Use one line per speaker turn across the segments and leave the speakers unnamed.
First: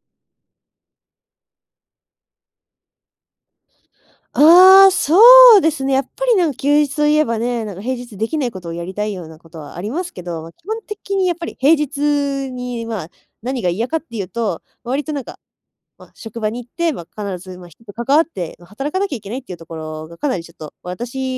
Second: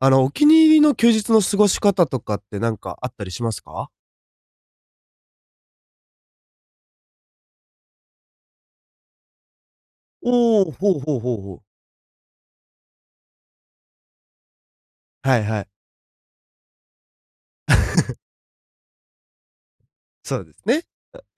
あの、お気に入りの休日の過ごし方とかって、なんか、あったりしますか？
ああ、そうですね、やっぱり、なんか、休日といえばね、なんか、平日できない事をやりたいような事はありますけど、まあ、
お
基
お、
本
ほう
的
ほう
に、や
ほ
っ
う
ぱ
ほ
り、
う。
平日に、まあ、何が嫌かっていうと、割と、なん
は
か、
いはい。
まあ、職場に行って、まあ、必ず、まあ、人と関 わって働かなきゃいけないっていうところが、かな
そ
り、
う
ち
で
ょっ
す
と、
ね。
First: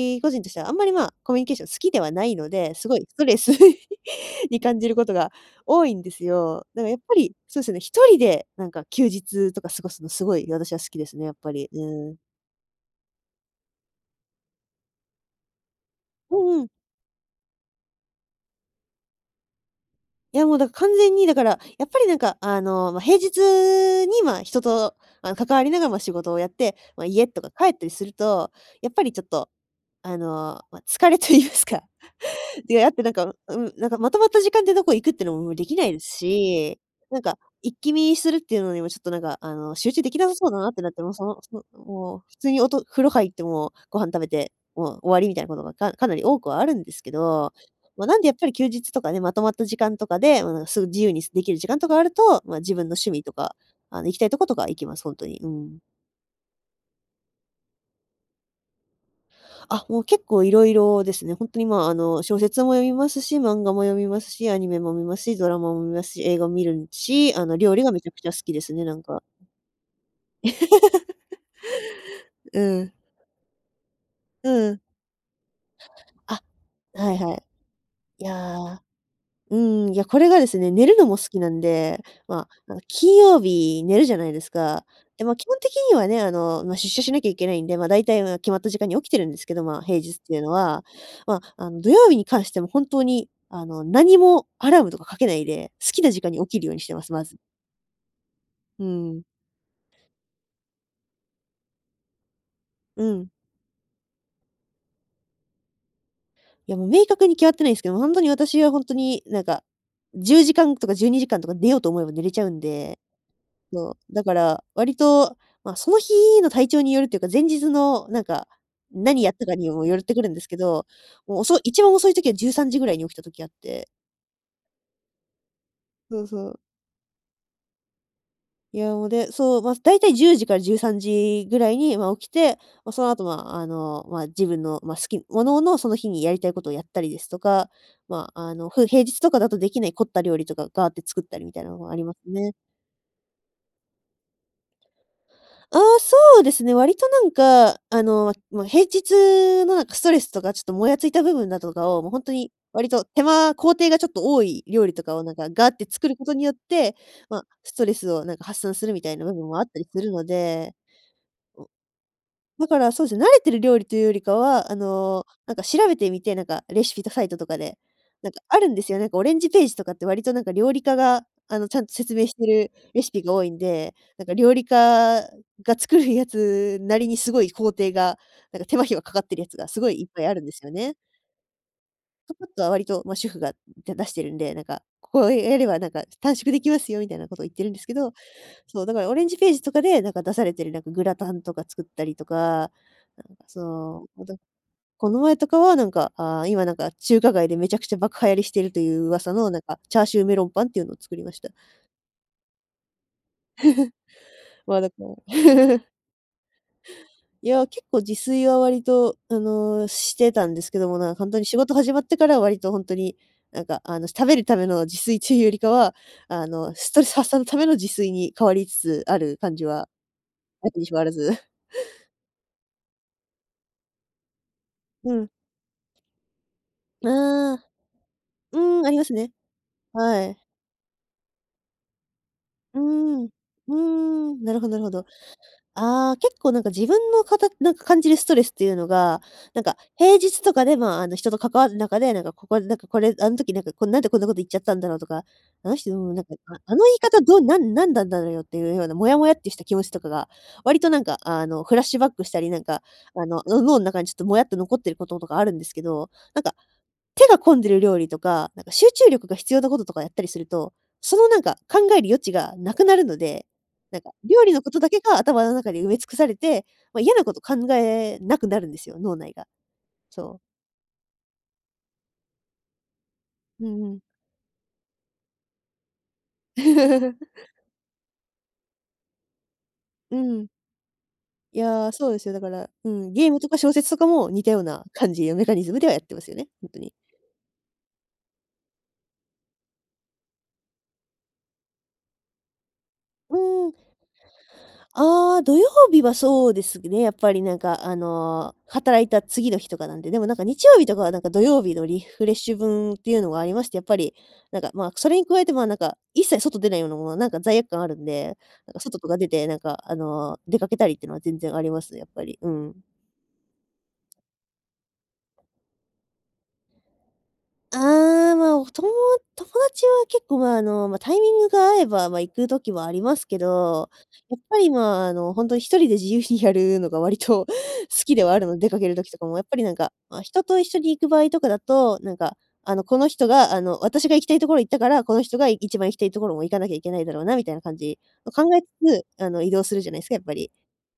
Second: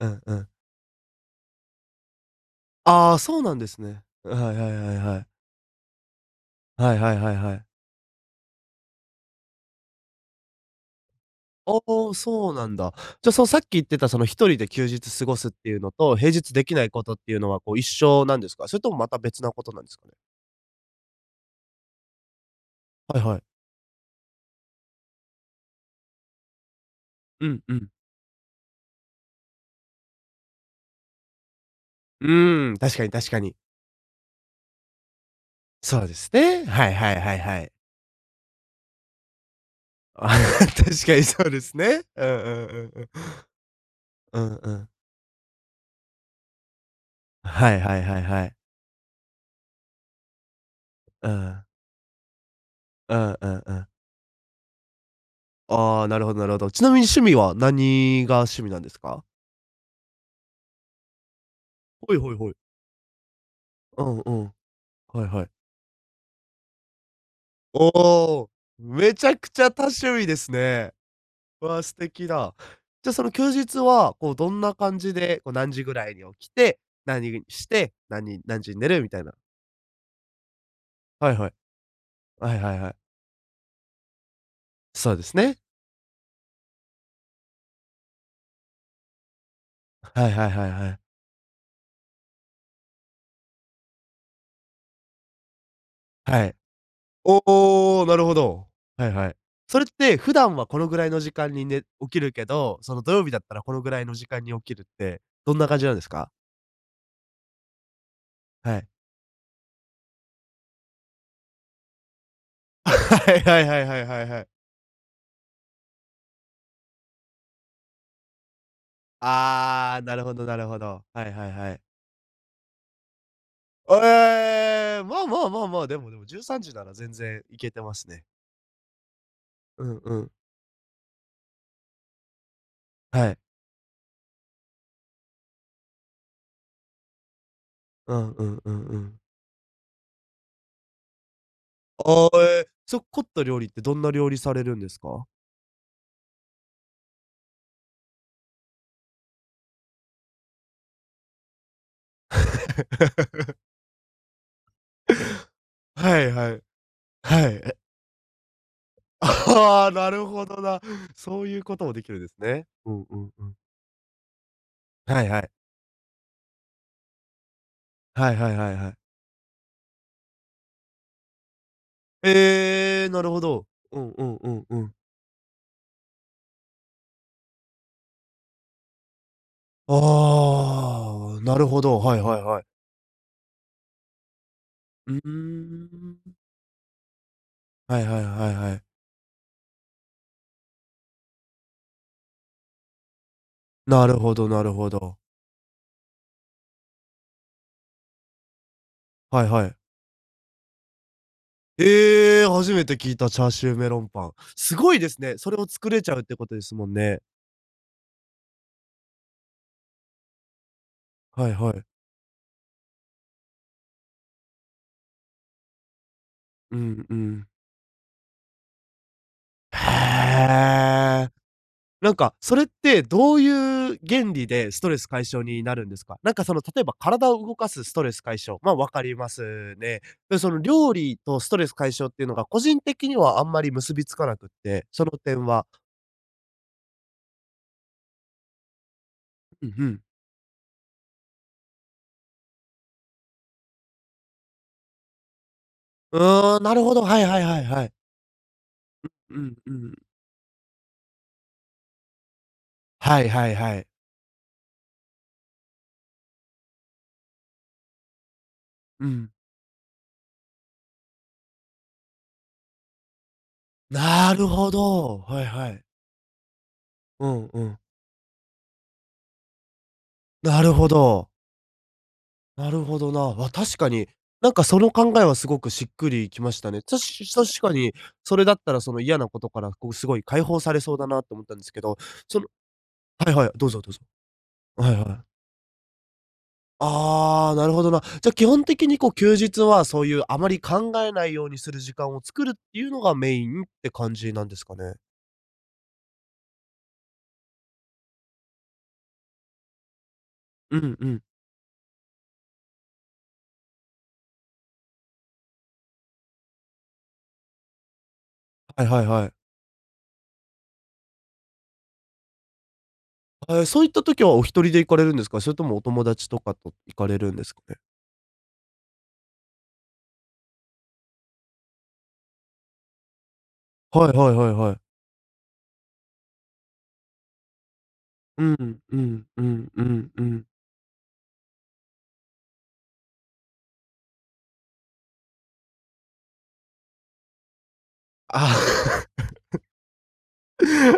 ううん
個
う
人
ん。
としては、あまり、まあ、コミュニケーション好きではないので、すごい
あ
ス
あ、
トレ
そう
ス
なんです ね。う、はい
に
はい
感じ
は
る
い
事
はい。
が多いんですよ。だから、
は
やっ
いは
ぱ
いは
り、
いは
そうで
い。
すね、1人で、なんか、休日とか過ごすの、すごい、私は好きですね、やっぱり。う
お
ー
お、
ん。
そうなんだ。じゃ、その、さっき言ってた、その、1人で休日過ごすっていうのと、平
う
日
んう
で
ん。
きないことっていうのは、こう、一緒なんですか？それとも、また、別なことなんですか。
いや、もう、だから、完全に、だから、やっぱり、なんか、あの、まあ、平
はいはい。
日に、まあ、人と関わりながらも仕事をやって、まあ、家と
う
か
ん
帰っ
う
たり
ん。
すると、やっぱり、ちょっと、あの、まあ、疲れと言いますか。
うーん。
であっ
確
て、
か
な
に
ん
確
か、
かに。
うん、なんか、まとまった時間でどこ行くっていうのもできないで
そ
す
うですね。
し、
はいは
なん
いは
か、
いはい。
一気見するっていうのにも、ちょっと、なんか、あの、集中できな
あ
さそうだ
あ、
なってなって、
確
もう、
かに
その、
そうで
[unintelligible]
すね。
もう、
うん
普
う
通に、
ん
お
う
と
ん
風
うん。
呂入って、もう、ご飯食べ
う
て、
んうん。
もう、終わりみたいな事が、かかなり多くはあるんですけど、
はいは
ま
い
あ、な
は
ん
い
で、やっぱ
は
り、
い。
休日とかね、まとまった時間とかで、うん、す自由に、
う
すできる
ん。
時間とかあると、まあ、自分の趣
う
味と
んう
か、
んうん。
あの、行きたいとことかは行きます、本当に。うん。
ああ、なるほどなるほど。ちなみに趣味は、何が趣味なんですか？
あ、もう、結構、色々ですね。本当に、まあ、あ
はい
の、
はい
小
はい。
説も読みますし、漫画も読
う
み
ん
ます
う
し、
ん。
アニメも見ます
はい
し、
はい。
ドラマも見ますし、映画も見るし、あの、料理
お
がめちゃくちゃ好
お、
きですね、なん
滅
か。
茶苦茶、多趣味ですね。わあ、素敵だ。
うん。
じゃ、その休日は、こう、
う
どんな
ん。
感じで、こう、何時ぐらいに
あ、
起きて、
はいは
何
い。
して、
いや、
何何時に寝る、みたいな。
うーん、いや、これがですね、寝るのも好
はい
き
は
な
い。
んで、まあ、
はいは
あ
い
の、
はい。
金曜日寝るじゃないですか。
そうで
で
す
も、基本
ね。
的にはね、あの、出社しなきゃいけないんで、まあ、大体、まあ、決まった時間に起きてるんですけど、まあ、平日っ
はい
ていう
は
の
いはい
は。
はい。
まあ、あの、土曜日に関しても、本当に、あの、何も、アラームとかかけないで、好きな時間に
は
起
い。
きるようにしてます。まず。
おお、なるほど。
うー
はい
ん。
はい。それって普段はこのぐらいの時間にね起きるけど、その、
う
土曜
ん。
日だったら、このぐらいの時間に起きるって、どんな感じなんですか？
いや、もう、明確に決まってないんですけど、本当に、私は、
は
本
い。
当に、なんか、10時間とか12時間とか寝ようと思えば寝れちゃうんで、
はいはいはい
そ
はい
う。
は
だ
い
か
はい。
ら割と、まあ、その日の体調によるっていうか、前日の、何か、何やったかにも
あ
よ
あ、
って
な
く
る
る
ほ
んで
ど
すけ
なるほ
ど、
ど。はい
もう、
はい
遅
はい。
一番遅い時は、13時ぐらいに起きた時あって。
お、ええ、まあまあまあまあ。でもで
そ
も、
う
じゅう
そ
さ
う。
んじなら全然、いけてますね。
いや、も、で、そう、ま、そ、
う
だ
ん
いたい
う
じゅ
ん。
うじから13時ぐらいには起きて、その後
はい。
はあの、ま、自分の、ま、好きもののその日にやりたいことをやったりですとか、
う
ま、
んう
あ
ん
の、
う
ふ
ん
う
う
平日
ん。
とかだとできない凝った料理とかガーって作ったりみたいなのがあります
あ
ね。
え、そ凝った料理ってどんな料理されるんですか？
あ、そうですね、割となんか、あの、ま、平日のなんかストレスとかちょっともやついた部分だとかを、もう、本当に割と手間 工程がちょっと多い料理とかをなんかガーって作る
は
こ
い
とに
は
よっ
い。
て、
は
ま、
い。
ス
え。
トレスをなんか発散するみたいな
あ、
部分もあったり
は、
する
な
の
るほど
で。
な。そういうこともできるんです
おだ
ね。
から
うん
そうで
う
すね、
ん
慣れ
う
て
ん。
る料理というよりかは、あ
は
の、
いはい。
なんか調べてみて、なんかレシピとサイトとかで、なん
はい
か
は
あ
い
る
は
ん
い
で
は
す
い。
よ。なんかオレンジページとかって割となんか料理家があの、ちゃんと説明しているレ
え、
シ
な
ピ
る
が
ほ
多いん
ど。
で、
うん
な
う
んか
んう
料理
ん
家
うん。
が作るやつなりにすごい工程がなんか手間暇かかってるやつがすごいいっぱいあるんですよね。
ああ、なるほど。はい
ぱ
はい
ぱっ
は
と
い。
は割と、ま、主婦が出してるんで、なんか、こ
うう
こ
ー
をやればなんか、ちょ、短
ん。
縮できますよみたいなことを言ってるんですけ
はい
ど。
はい、はいはい。
そう、だから、オレンジページとかで、なんか、出されてるなんかグラタンとか作ったりとか、なんか、そ
なる
う。えっ
ほ
と、
どなるほ
こ
ど。
の前とかは、なんか、あ、今、なんか、中華街でめちゃくちゃ爆流行りしているという噂
はい
の、なん
はい。
か、チャーシューメロンパンっていうのを作りました。
ええ、初めて聞いたチャーシューメロンパン。す
ま、だか
ごいで
ら
すね。それを 作れちゃうってことですもんね。
いや、結構自炊は割とあの、してたんですけども、なんか、本当に
はい
仕
は
事
い。
始まってからは、割と本当に、なんか、あの、食べるための自炊っつうよりかは、あの、
う
ストレ
ん
ス
う
発散の
ん。
ための自炊に変わりつつある感じ
へ
はなきにしもあらず。
え。なんか、それってどういう原理でストレス
う
解
ん。
消になるんですか？なんかその、例えば
あ。
体を動かすストレス解消ま、
うん、
分
あり
か
ます
りま
ね。
すね。
は
で、
い。
その料理とストレス解消っていうのが個
う
人的に
ん。
はあんまり
う
結びつかな
ん。
くっ
なるほどなる
て、
ほ
そ
ど。
の点は
あ、結構、なんか、自分のかたなんか、感じるストレスっていうのが、なん
うん
か、
うん。
平日とかで、ま、あの、人と関わる中で、何かここで、なんか、これ、あん時何か何でこんなこと言っちゃったんだろうとか、あの人、
う
なんか、あ
ーん、な
あ
る
の
ほ
言い
ど、は
方
い
ど
は
う
い
な
はい
ん
はい。
何なのよっていうような、モ
う
ヤモヤっ
う
て
ん
した
う
気持ち
ん。
とかが、割と何か、あの、フラッシュバックしたり、何か、
は
あ
い
の、
はい
の
は
脳の
い。
中にちょっとモヤっと残ってることとかあるんですけど、なんか、手が込んでる料理とか、なんか、集
う
中力
ん。
が必要なこととかやったりすると、その、なんか、考える余地がなくなるので、なんか、
な
料
る
理の
ほ
ことだけが
ど。は
頭
い
の
は
中で
い。
埋め尽くされて、ま、嫌な
う
こと
ん
考
うん。
えなくなるんですよ、脳内が。そう。
なるほど。なるほどな。あ、
う
確
ん
か
うん。
に、なんかその考えはすごくしっくりきましたね。た し確かに、それだったらその嫌なことからこう、す
う
ごい解
ん。
放されそうだなと思ったん
い
ですけ
や、
ど、
そうですよ。
そ
だ
の
からうん、ゲ
は
ー
い
ム
は
と
い、
か
どう
小
ぞ
説
どう
と
ぞ。
かも、似たよう
あ、
な
はいは
感
い。
じのメカニズムではやってますよね、ほんとに。
ああ、なるほどな。じゃあ基本的にこう休日は、そういうあまり考えないようにする時間を作るっていうのがメ
う
インっ
ーん。
て感じなんですかね。
ああ、土曜日はそうですね、やっぱりなんか、あの、働いた次の日とかなんで、でもなんか日
う
曜日と
ん
か
う
はなん
ん。
か、土曜日のリフレッシュ分、っていうのがありまして、やっぱり、なんか、まあ、それに加えて、まあ、なんか、一切外出ないようなものは、なんか罪悪感あるんで、なんか
はい
外
はい
とか
は
出
い。
てなんか、あの、出かけたりっていうのは全然あります、やっぱり。うん。
あ、ええ、そういった時はお一人で行かれるんですか？それともお友達とかと、行かれるんですかね。
ああ、まあ、おとも友達は結構、まあ、あの、ま、タイミングが合えば、ま、行く時もありますけど、
はいは
や
い
っ
はい
ぱり、
はい。
まあ、あの、ほんとに1人で自由にやるのが割と、好きではあ
うう
るので、出か
ん、
ける
う
時とか
ん、
も、
う
やっぱり
ん、
なん
う
か、
ん、
あ、
う
人
ん。
と一緒に行く場合とかだと、なんか、あの、この人が、あの、私が行きたいところ行ったから、この人がい一番行きたいところも行かなきゃいけないだろうな、みたいな感じを考
あ
えつつ、あの、
あ。
移 動するじゃないすか、やっぱり。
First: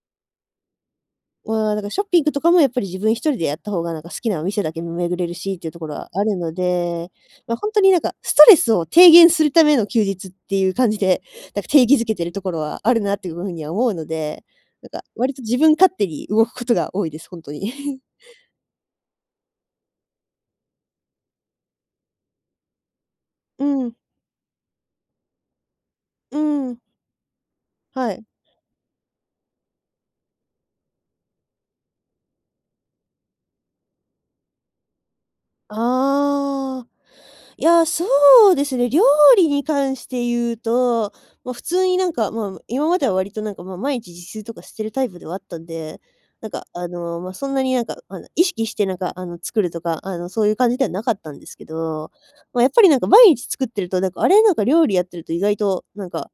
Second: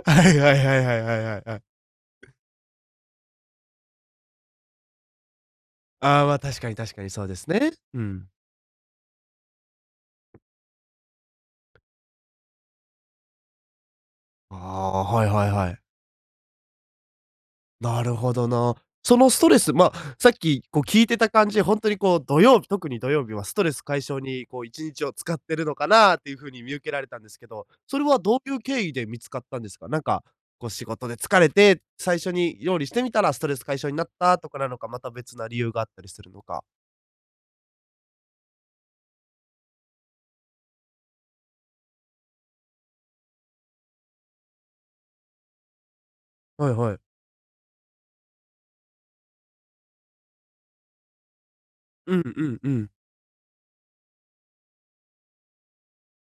あ、はいはいはいはいはいはいはい。
まあ、なんかショッピングとかもやっぱり自分1人でやった方が、なんか好きなお店だけ、ん、巡れるしっていうところは
あ
あ
あ、
る
ま、
の
確かに確か
で、
にそうです
ま、ほん
ね。
とにな
う
んか、
ん。
ストレスを低減するための休日っていう感じで、なんか定義づけてるところはあるなっていう風には思うので、
あ
なんか
あ、はい
割と
はい
自
は
分
い。
勝手に動くことが多いです、ほんとに。
なるほどな。そのストレス、ま、さっき、こう聞いてた感じで、ほんとにこう土曜日、特に土曜日はスト
う
レス
ん。
解消に、こう1日を使ってるのかな、ってい
う
う風に見
ん。
受けられたんですけど。それ
は
は
い。
どういう経緯で見つかったんですか？なんか、こう仕事で疲れて、最初に料理してみたら、ストレス解消になったとかなのか、また別な理由があったりするのか。
ああ。いや、そうですね、料理に関して言うと、ま、普通になんか、まあ、む今までは割となんか、まあ、毎日自炊とかしてるタイプではあったんで、なんか、
はい
あ
はい。
の、ま、そんなになんか、あの、意識してなんか、あの、作るとか、あのそういう感じではなかったんですけど。
うんうん
ま、や
う
っぱり
ん。
なんか毎日作ってると、なんか、あれ、なんか料理やってると意外と、なんか、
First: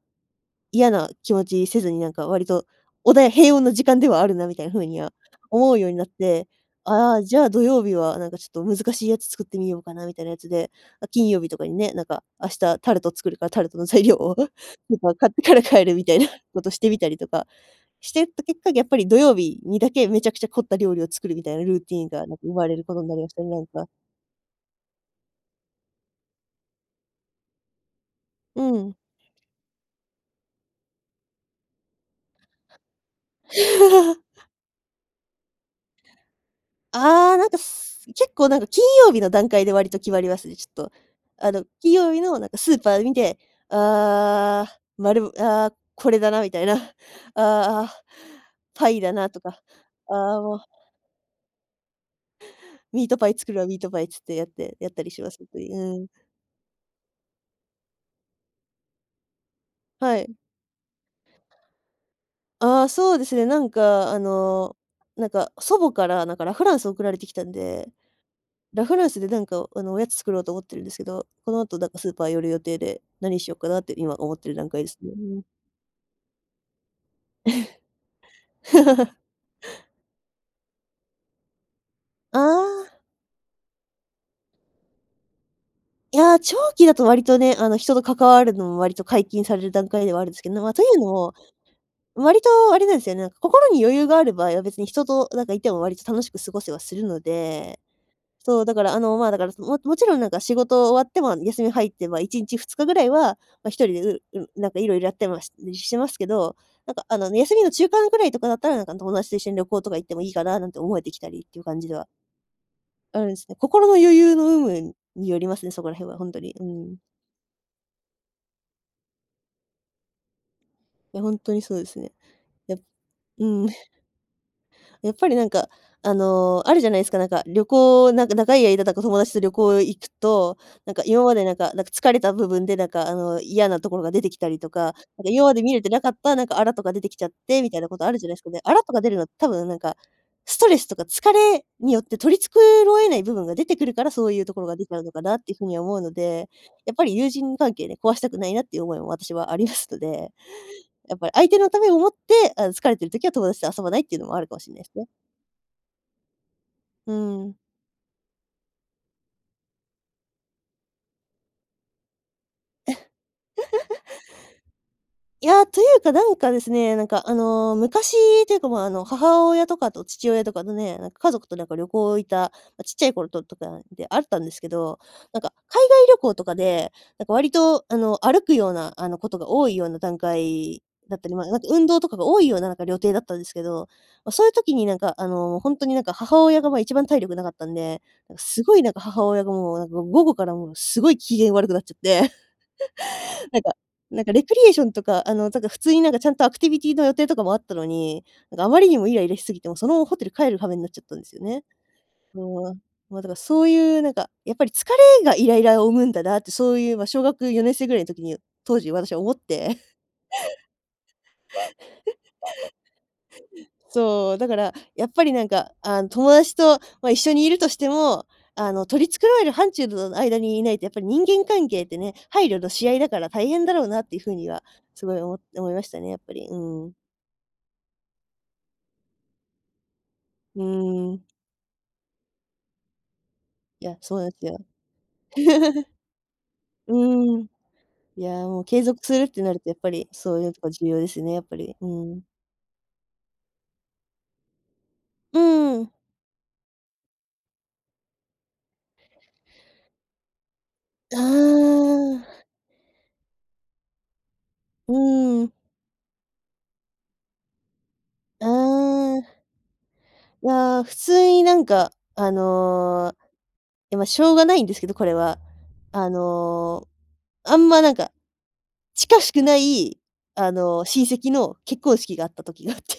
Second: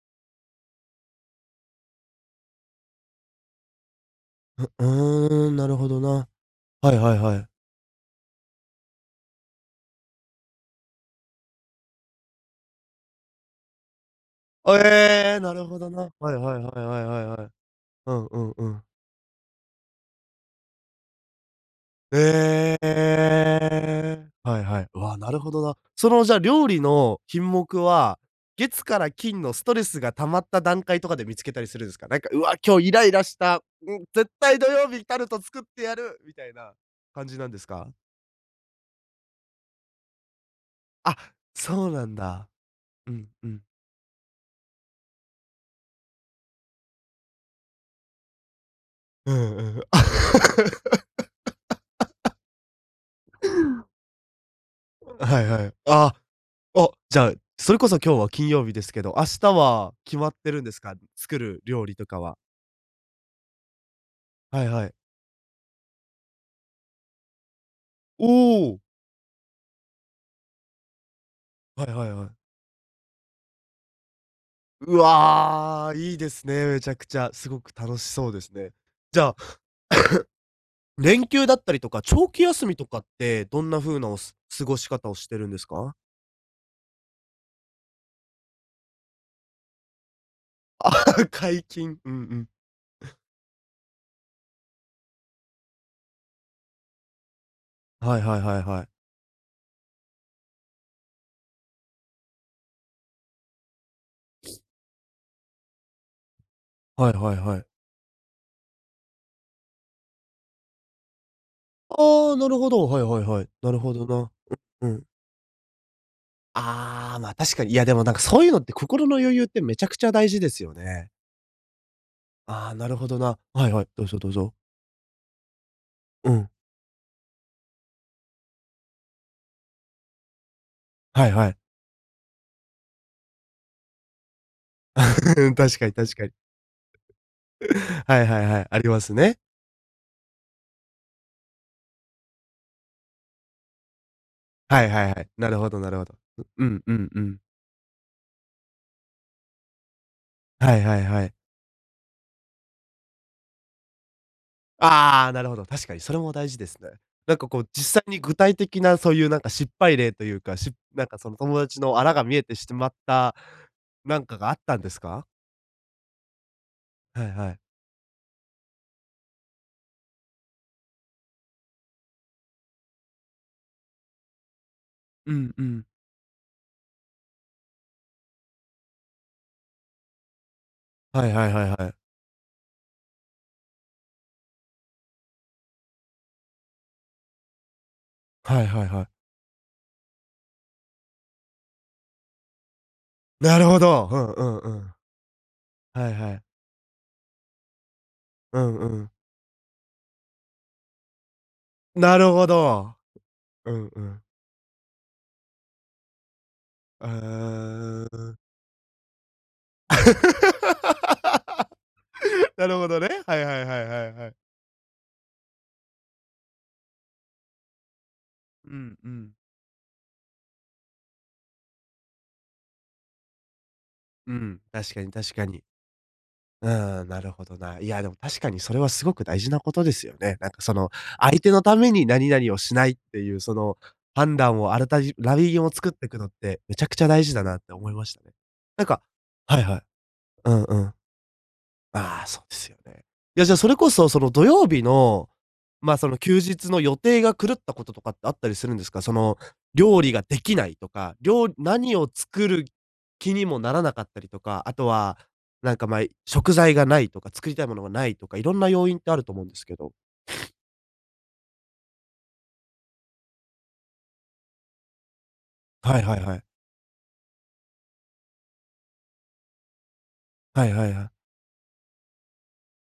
嫌な気持ちせずに何か割と、おだや平穏な時間ではあるなみ
う
たいな風には、
うーん、な
思
る
う
ほ
ように
ど
なっ
な。
て。
はいは
あ
い
あ、
は
じゃ
い。
あ土曜日はなんかちょっと難しいやつ作ってみようかな、みたいなやつで、あ、金曜日とかにね、なんか、明日タルト作るからタルトの材料を、ス
あ、
ーパー買っ
ええ。
て
な
から
るほ
帰
ど
る
な。
みたいな、
はいはいは
こ
い
とし
は
てみ
い
たり
はい
と
は
か、
い。う
してい
ん
っ
う
た
ん
結
う
果、や
ん。
っぱり土曜日にだけ、めちゃくちゃ凝った料理を作るみたいなルーティーンが、なんか生まれ
ええ
る
え
ことになりましたね、なんか。
え。はいはい。うわ、なるほどな。そのじゃ料理の品目は、
う
月
ん。
から金の、ストレスが溜まった段階とかで見つけたりするんすか？なんか、「うわ、今日イライラした、ん、絶対土曜日タルト作ってやる」みたいな感
ああ、
じ
な
な
ん
んで
か、
すか？
す結構なんか金曜日の段階で割と決まりますね、ちょっと。
あ、
あの、
そう
金
な
曜
ん
日のなん
だ。
かスーパーで
う
見
ん
て、
うん。
「ああ、丸、ああこれだな」みたいな。「ああ。パイだな」
う
と
ん
か、
うん。
「ああもう」「ミートパイ作るわ、ミートパイ」っつって、やってやったり
う
します、
は
ほん
い
と
は
に。
い。
うん。
あ、お、じゃあ、それこそ今日は金曜日ですけど、明日は、決
は
まっ
い。
てるんですか。作る料理とかは。
ああ、そうですね。なんか、あ
はい
の、
はい。
なんか、祖母から、なんかラ・フランス送られてきたんで。
おう。
ラ・フランスでなんかあの、おやつ作ろうと思ってるんですけど、この後
は
なん
い
か
は
ス
い
ーパ
は
ー
い。
寄る予定で、何しようかなって今思っている段階です
う
ね、うん。
わ、いいですね、めちゃくちゃ、すごく楽しそうですね。じゃあ、連休だったりとか、長
あ
期休みと
あ。
かって、どんな風な、おす過ごし方をしてるんですか？
いや、長期だと割とね、あの、人と関わるのも割と解禁される段階ではあるんですけど。ま、とい
あ、
うの も、
解禁。うんう
割
ん。
と、あれなんですよね、心に余裕がある場合は、別に人と、なんかいても割と楽しく過ごせはするので。
はいはいは
そ
い
う、だか
はい。
らあの、まあ、だからその、ももちろんなんか、仕事終わっても休み入って、まあ、1日2日ぐらいは、ま、1人で、ううん、なんかいろいろやってまししてますけど、なんか
はい
あの
はい
ね、休
は
み
い。
の中間くらいとかだったら、なんかあん友達と一緒に旅行とか行ってもいいかな、なんて思えてきたりっていう感じでは
ああ、なるほど。はい
あ
はい
るん
は
す
い。
ね、
なる
心の
ほど
余
な。
裕の有
うう
無、
ん。
によりますね、そこら辺はほんとに。うん。
ああ、ま、確かに。いや、でもなんかそういうのって、心の余裕ってめちゃくちゃ大事ですよね。
いや、ほんとにそうですね。
ああ、
や
なるほどな。
うん。
はいはい、どうぞどうぞ。
やっぱりなんか、あ
うん。
の、あるじゃないすか、なんか、旅行なんか長い間だか友達と旅行へ行くと、なんか今
はい
まで
は
なん
い。
かなんか疲れた部分で、なんかあの、嫌なところが出てきたりとか。なんか 今
う
ま
ん、
で見
確
れ
か
て
に
なか
確
っ
かに。
た、なんか粗とか出てきちゃって、みたいなことあ
は
る
い
じゃない
は
す
い
か。ね。
はい、
粗
あり
と
ま
か出
す
るのって
ね。
多分なんか、ストレスとか疲れによって取り繕えない部分が出てくるから、そういうところが
は
出
い
ちゃ
は
う
い
のか
はい。
なっ
な
てい
る
う風
ほ
に
ど
は
な
思
る
う
ほ
の
ど。う
で。
うん
や
う
っぱ
ん
り
う
友
ん。
人関係ね、壊したくないなっていう思いも私もありますので、
はいはい
やっ
は
ぱ
い。
り相手のためを思って、あの、疲れてる時は友達と遊ばないっていうのも、あるかもしんないすね。
ああ、なるほど、確かにそれも大事ですね。
う
なんか
ん。
こう、実際に具体的なそういうなんか失敗例というか、しなんかその友達の粗が見えてしてまった、なんかがあったんですか？
いや、というかなんかですね、なんか
はい
あ
はい。
の、昔というか、まあ、あの、母親とかと父親とかとね、なんか家族となんか旅行行った、ま、ちっちゃい頃ととかであったんですけど、
う
なんか
んう
海
ん。
外旅行とかで、なんか割とあの歩くような、あのことが多いような段階だっ
は
た
い
り、ま、
はい
なん
は
か
い
運
はい。
動とかが多いような、なんか旅程だったんですけど。ま、そういう時になんか、あの、ほんとになんか母親が、ま、一番体力なかったんで、なんかす
はい
ごい
はい
なんか
はい。
母親がもうなんか、午後からもうすごい機嫌悪くなっちゃって、
な
なん
る
か
ほど、う
なんか
ん
レ
う
ク
ん
リエ
う
ーション
ん。
とか、あの、なんか普通にな
は
ん
い
かちゃ
は
ん
い。
と、アクティビティーの予定とかもあったのに、なん
う
かあ
ん
まりに
う
も
ん。
イライラしすぎて、もうそのままホテル帰る羽目になっちゃったんですよね。
なるほ
そう。
ど。
まあ、だからそう
うん
い
う
う、なん
ん。
か、やっぱり疲れがイライラを生むんだなって、そういう、ま、小学四年生ぐらい
あ、
の時に、
う
当時私は思って。
なるほどね、はいはいはいはいは
そ
い。
う、だから、やっぱりなんかあん、友達と、ま、一緒にいるとしても、
う
あの、
ん
取
う
り繕
ん。
える範疇のの間にいないと、やっぱり人間関係ってね、配慮のし合いだから大変だろうなっていう
う
風に
ん、
は、
確か
す
に
ごいお
確
も
かに。
思いましたね、やっぱり。う
う
ん。
ん、なるほどな。いや、でも確かにそれはすごく大事なことですよね。なん
う
かその、
ーん。
相手のために何々をしないっていうその、
いや、そうなん
判
すよ。
断をあらたじラインを作っ てくのって、めちゃくちゃ大事
う
だ
ん。
なって思いまし。
い
[unintelligible]
や、もう継
なんか
続するってな
は
る
い
と、やっ
はい。
ぱりそうい
う
うと
ん
こ
う
重
ん。
要ですよね、やっぱり、う
あ
ん。
あ、そうですよね。いや、じゃあそれこそ、その土曜日の、
うーん。
まあ、その休日の予定が狂ったこととかってあったりするんですか。その、料理ができないとか、
あ
りょう何を
あ。
作る気にもならなかったりとか、あと
う
は、
ーん。
なんか、ま、い食材がないとか、作りたいものがないとか、い
あ
ろんな要因ってあると
あ。
思うんですけど。
い や、普通になんかあの、や、ま、しょうがないんですけど、これは。
はい
あ
はいはい。
の、あんまなんか、近しくないあ
はい
の、
はいは
親
い。
戚の結婚式があった時があって。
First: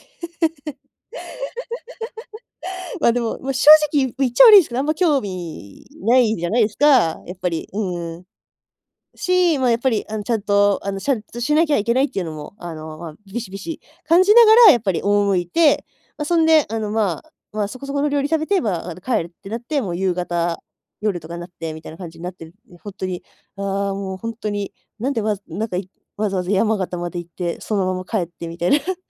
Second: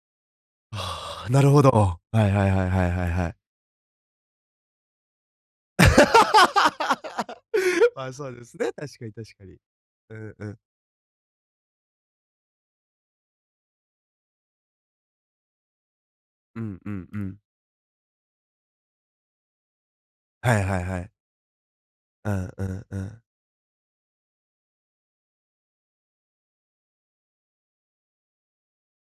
ああ、なるほど。はいはいはいはい はい
ま、で
はい。
も、ま、正直ゆう言っちゃ悪いんすけど、あんま興味ないじゃないですか、やっぱり、う
ああ、
ん。
そうですね、確かに確かに。
し、ま、やっぱり
う
あのち
ん
ゃん
うん。
と、あのしゃんとしなきゃいけないっていうのも、あの、ま、ビシビシ感じながらやっぱり赴いて、ま、そん
う
であ
んう
の、
んう
まあ
ん。
まあ、そこそこの料理食べて、まあ、あの帰るってなって、もう夕
は
方
いはいはい。
夜とかになってみたいな感じに
う
なって
ん
る、
う
もう
ん
ほん
う
と
ん。
に、ああ、もうほんとに、なんで、わずなんか、いわざわざ山形まで行って、そのまま帰ってみたいな、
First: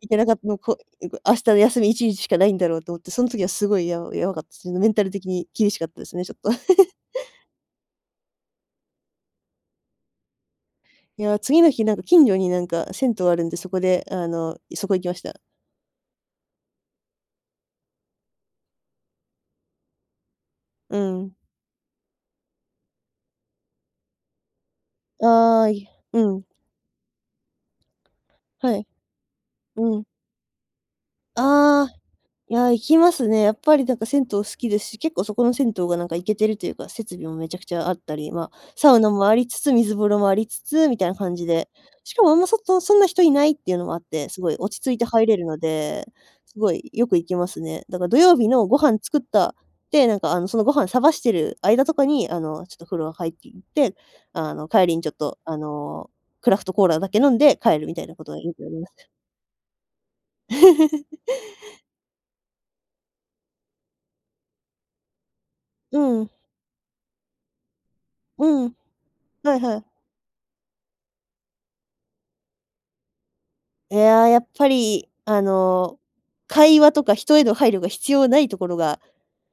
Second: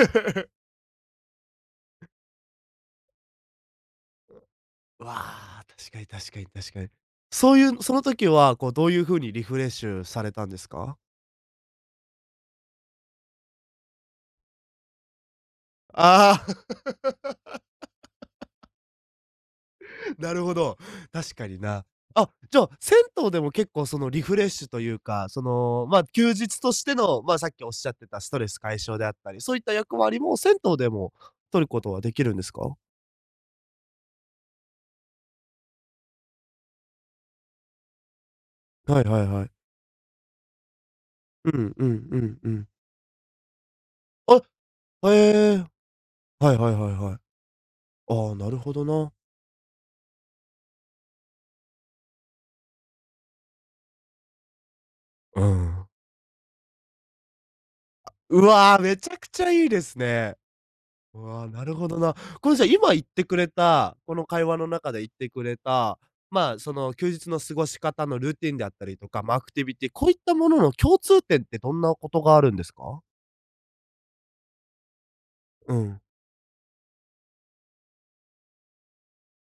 いけなかった の、こいこ、明日の休み1日しかないんだろうと思って、その時はすごいやうやばかった、その、メンタル的に
わ、
厳しかっ
確か
たで
に
すね、ち
確
ょ
か
っ
に
と。
確かに。そういうその時は、こう、どういう風にリフレッシュされたんですか？
いや、次の日なんか、近所になんか銭湯あるんで、そこで、あの、そこ行きました。
ああ。なるほど。
うん。
確かにな。あ、じゃあ、銭湯でも、結構、その、リフレッシュというか、そ
ああい、
の、まあ、
う
休
ん。
日としての、まあ、さっきおっしゃってた、ストレス
は
解
い。
消であったり、そういった役
うん。
割も、銭湯でも取るこ
あ
と
あ、
はできるんです
いや、
か？
行きますね。やっぱり、なんか、銭湯好きですし、結構そこの銭湯がなんかいけてるというか、設備も滅茶苦茶あったり、まあ、サ
は
ウ
い
ナ
は
も
い
あ
は
り
い。
つつ、水風呂もありつつ、みたいな感じ
う
で、
んうん、
し
うんう
かも、あ
ん
んま、
う
そ
ん。
こ、そんな人いないっていうのもあって、す
あ、
ごい、落ち着いて
へ
入れるの
え。
で、
はい
す
は
ご
い
い、
はい
よ
は
く
い。
行きますね。だから土
あ
曜
あ、
日
なる
の
ほ
ご
ど
飯
な。
作った、で、なんか、あの、そのご飯探してる間とかに、あの、ちょっと風呂入りに行って、あの、帰りに、ちょっと、
う
あ
ん。
の、クラフトコーラだけ飲んで帰るみたいなことが
う
よくや
わ、
りま
滅
す。
茶苦茶いいですね。うわ、なる ほどな。この、じゃ、今言ってくれた、この、会話の中で言ってくれた、
うん。
まあ、その、休日の過ごし方のルー
う
ティンであっ
ん。
たりとか、まあ、アク
はい
ティビ
はい。
ティ、こういったものの共通点ってどんなことがあるんですか？
いや、やっぱり、あ
う
の、
ん。
会話とか、人への配慮が必要ないところが、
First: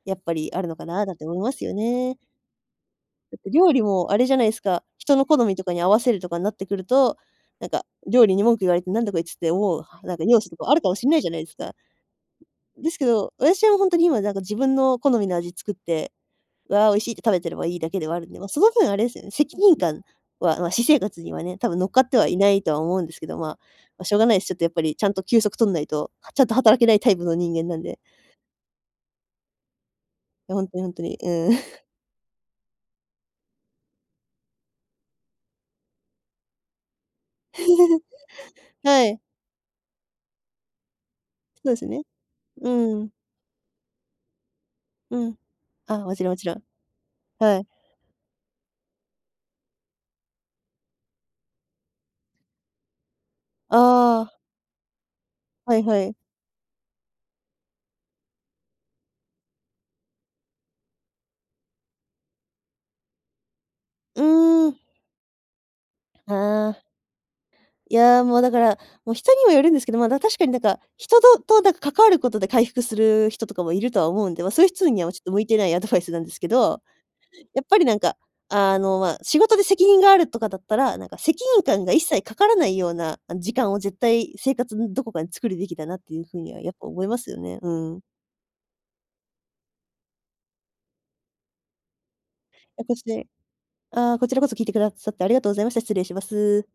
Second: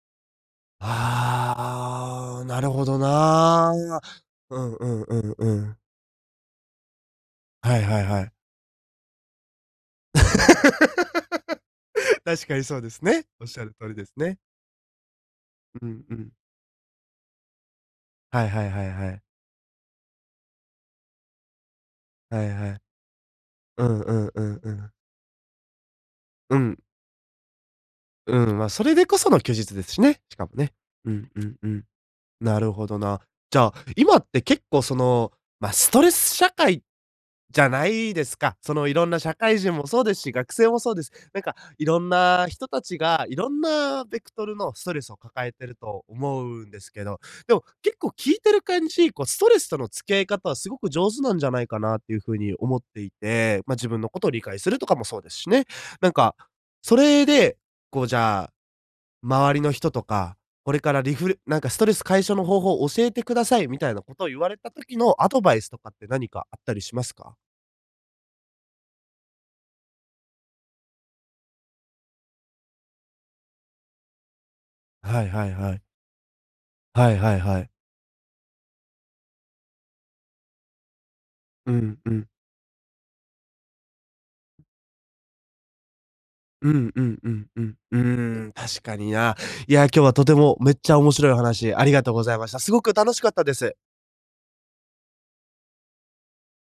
やっぱり、あるのかな、なんて思いますよね。
ああ、なるほど
だって、料
な。
理もあれじゃない
う
す
ん
か。
うん
人
う
の
ん
好
う
みとか
ん。
に合わせるとかになってくると、なん
はい
か、
はいは
料
い。
理に文句言われて、なんだこいつって思う、なんか、ニュースとかあるかもしんないじゃないですか。
確かにそうで
です
す
け
ね。
ど、
おっしゃ
私
る
は、
通
本
り
当に、
です
今、なん
ね。
か、自分の好みの味作っ
うん
て、
うん。
わ、美味しいって食べてればいいだけではあるんで。
は
まあ、
い
そ
は
の
いは
分、
い
あれ
は
です
い。
よね、責任感は、まあ、私生活にはね、多分、乗っかってはい
は
な
い
い
は
とは
い。
思うんですけど。ま
うん
あ、し
う
ょうが
ん
ないで
う
す、ちょっ
ん
と、や
う
っぱ
ん。
り、ちゃんと休息取んないと、ちゃんと、
うん。
働けないタイプの人間なんで。
うん、まあ、それでこその休日ですしね、しか
い
も
や、本
ね。
当に本当
う
に、う
んう
ーん。
んう ん。なるほどな。じゃあ、今って、結構、その、まあ、ストレス社会じゃないですか。そ の、い
は
ろんな
い。
社会人もそうですし、学生もそうです。なんか、
そうで
い
す
ろ
ね。
んな人
う
たち
ーん。
が、いろんなベクトルのストレスを
うん。
抱えてる
ああ、
と
もちろんも
思
ちろん。
うんですけど、で
は
も、
い。
結構、聞いてる感じ、こう、ストレスとの付き合い方はすごく上手なんじゃないかなっていう風に思っていて、まあ、自分の
あ
事
あ。
を理解するとかもそうですしね。
はいは
なん
い。
か、それで、こう、じゃあ、周りの人とか、これからリフなんか、ストレス解消の方法を教えてください、みたいな
う
事を言われ
ー
た
ん。
時のアドバイスとかって、何かあっ
あ
たり
あ。
しますか？
いや、もうだから、もう、人にもよるんですけど、まあ、確かに、なんか、人とと、なんか、関わる事で回復する人とかもいるとは思うんで、まあ、そういう人にはち
は
ょっ
い
と向
は
い
い
てな
は
いア
い。
ドバイスなんですけど、
はいはいは
やっ
い。
ぱり、なんか、あの、まあ、仕事で責任があるとかだったら、なんか、責任
う
感が
ん
一
う
切
ん。
かからないような、あの、時間を、絶対、生活のどこかで作るべきだなっていう風には、
う
やっぱり、
んう
思いま
んう
すよ
ん
ね。
う
う
ん、うー
ん。
ん。確かにな。いや、今日はとても、めっちゃ面白いお話、ありがとうございました。すごく楽し
[unintelligible]
かったです。
ああ、こちらこそ聞いてくださってありがとうございました。失礼します。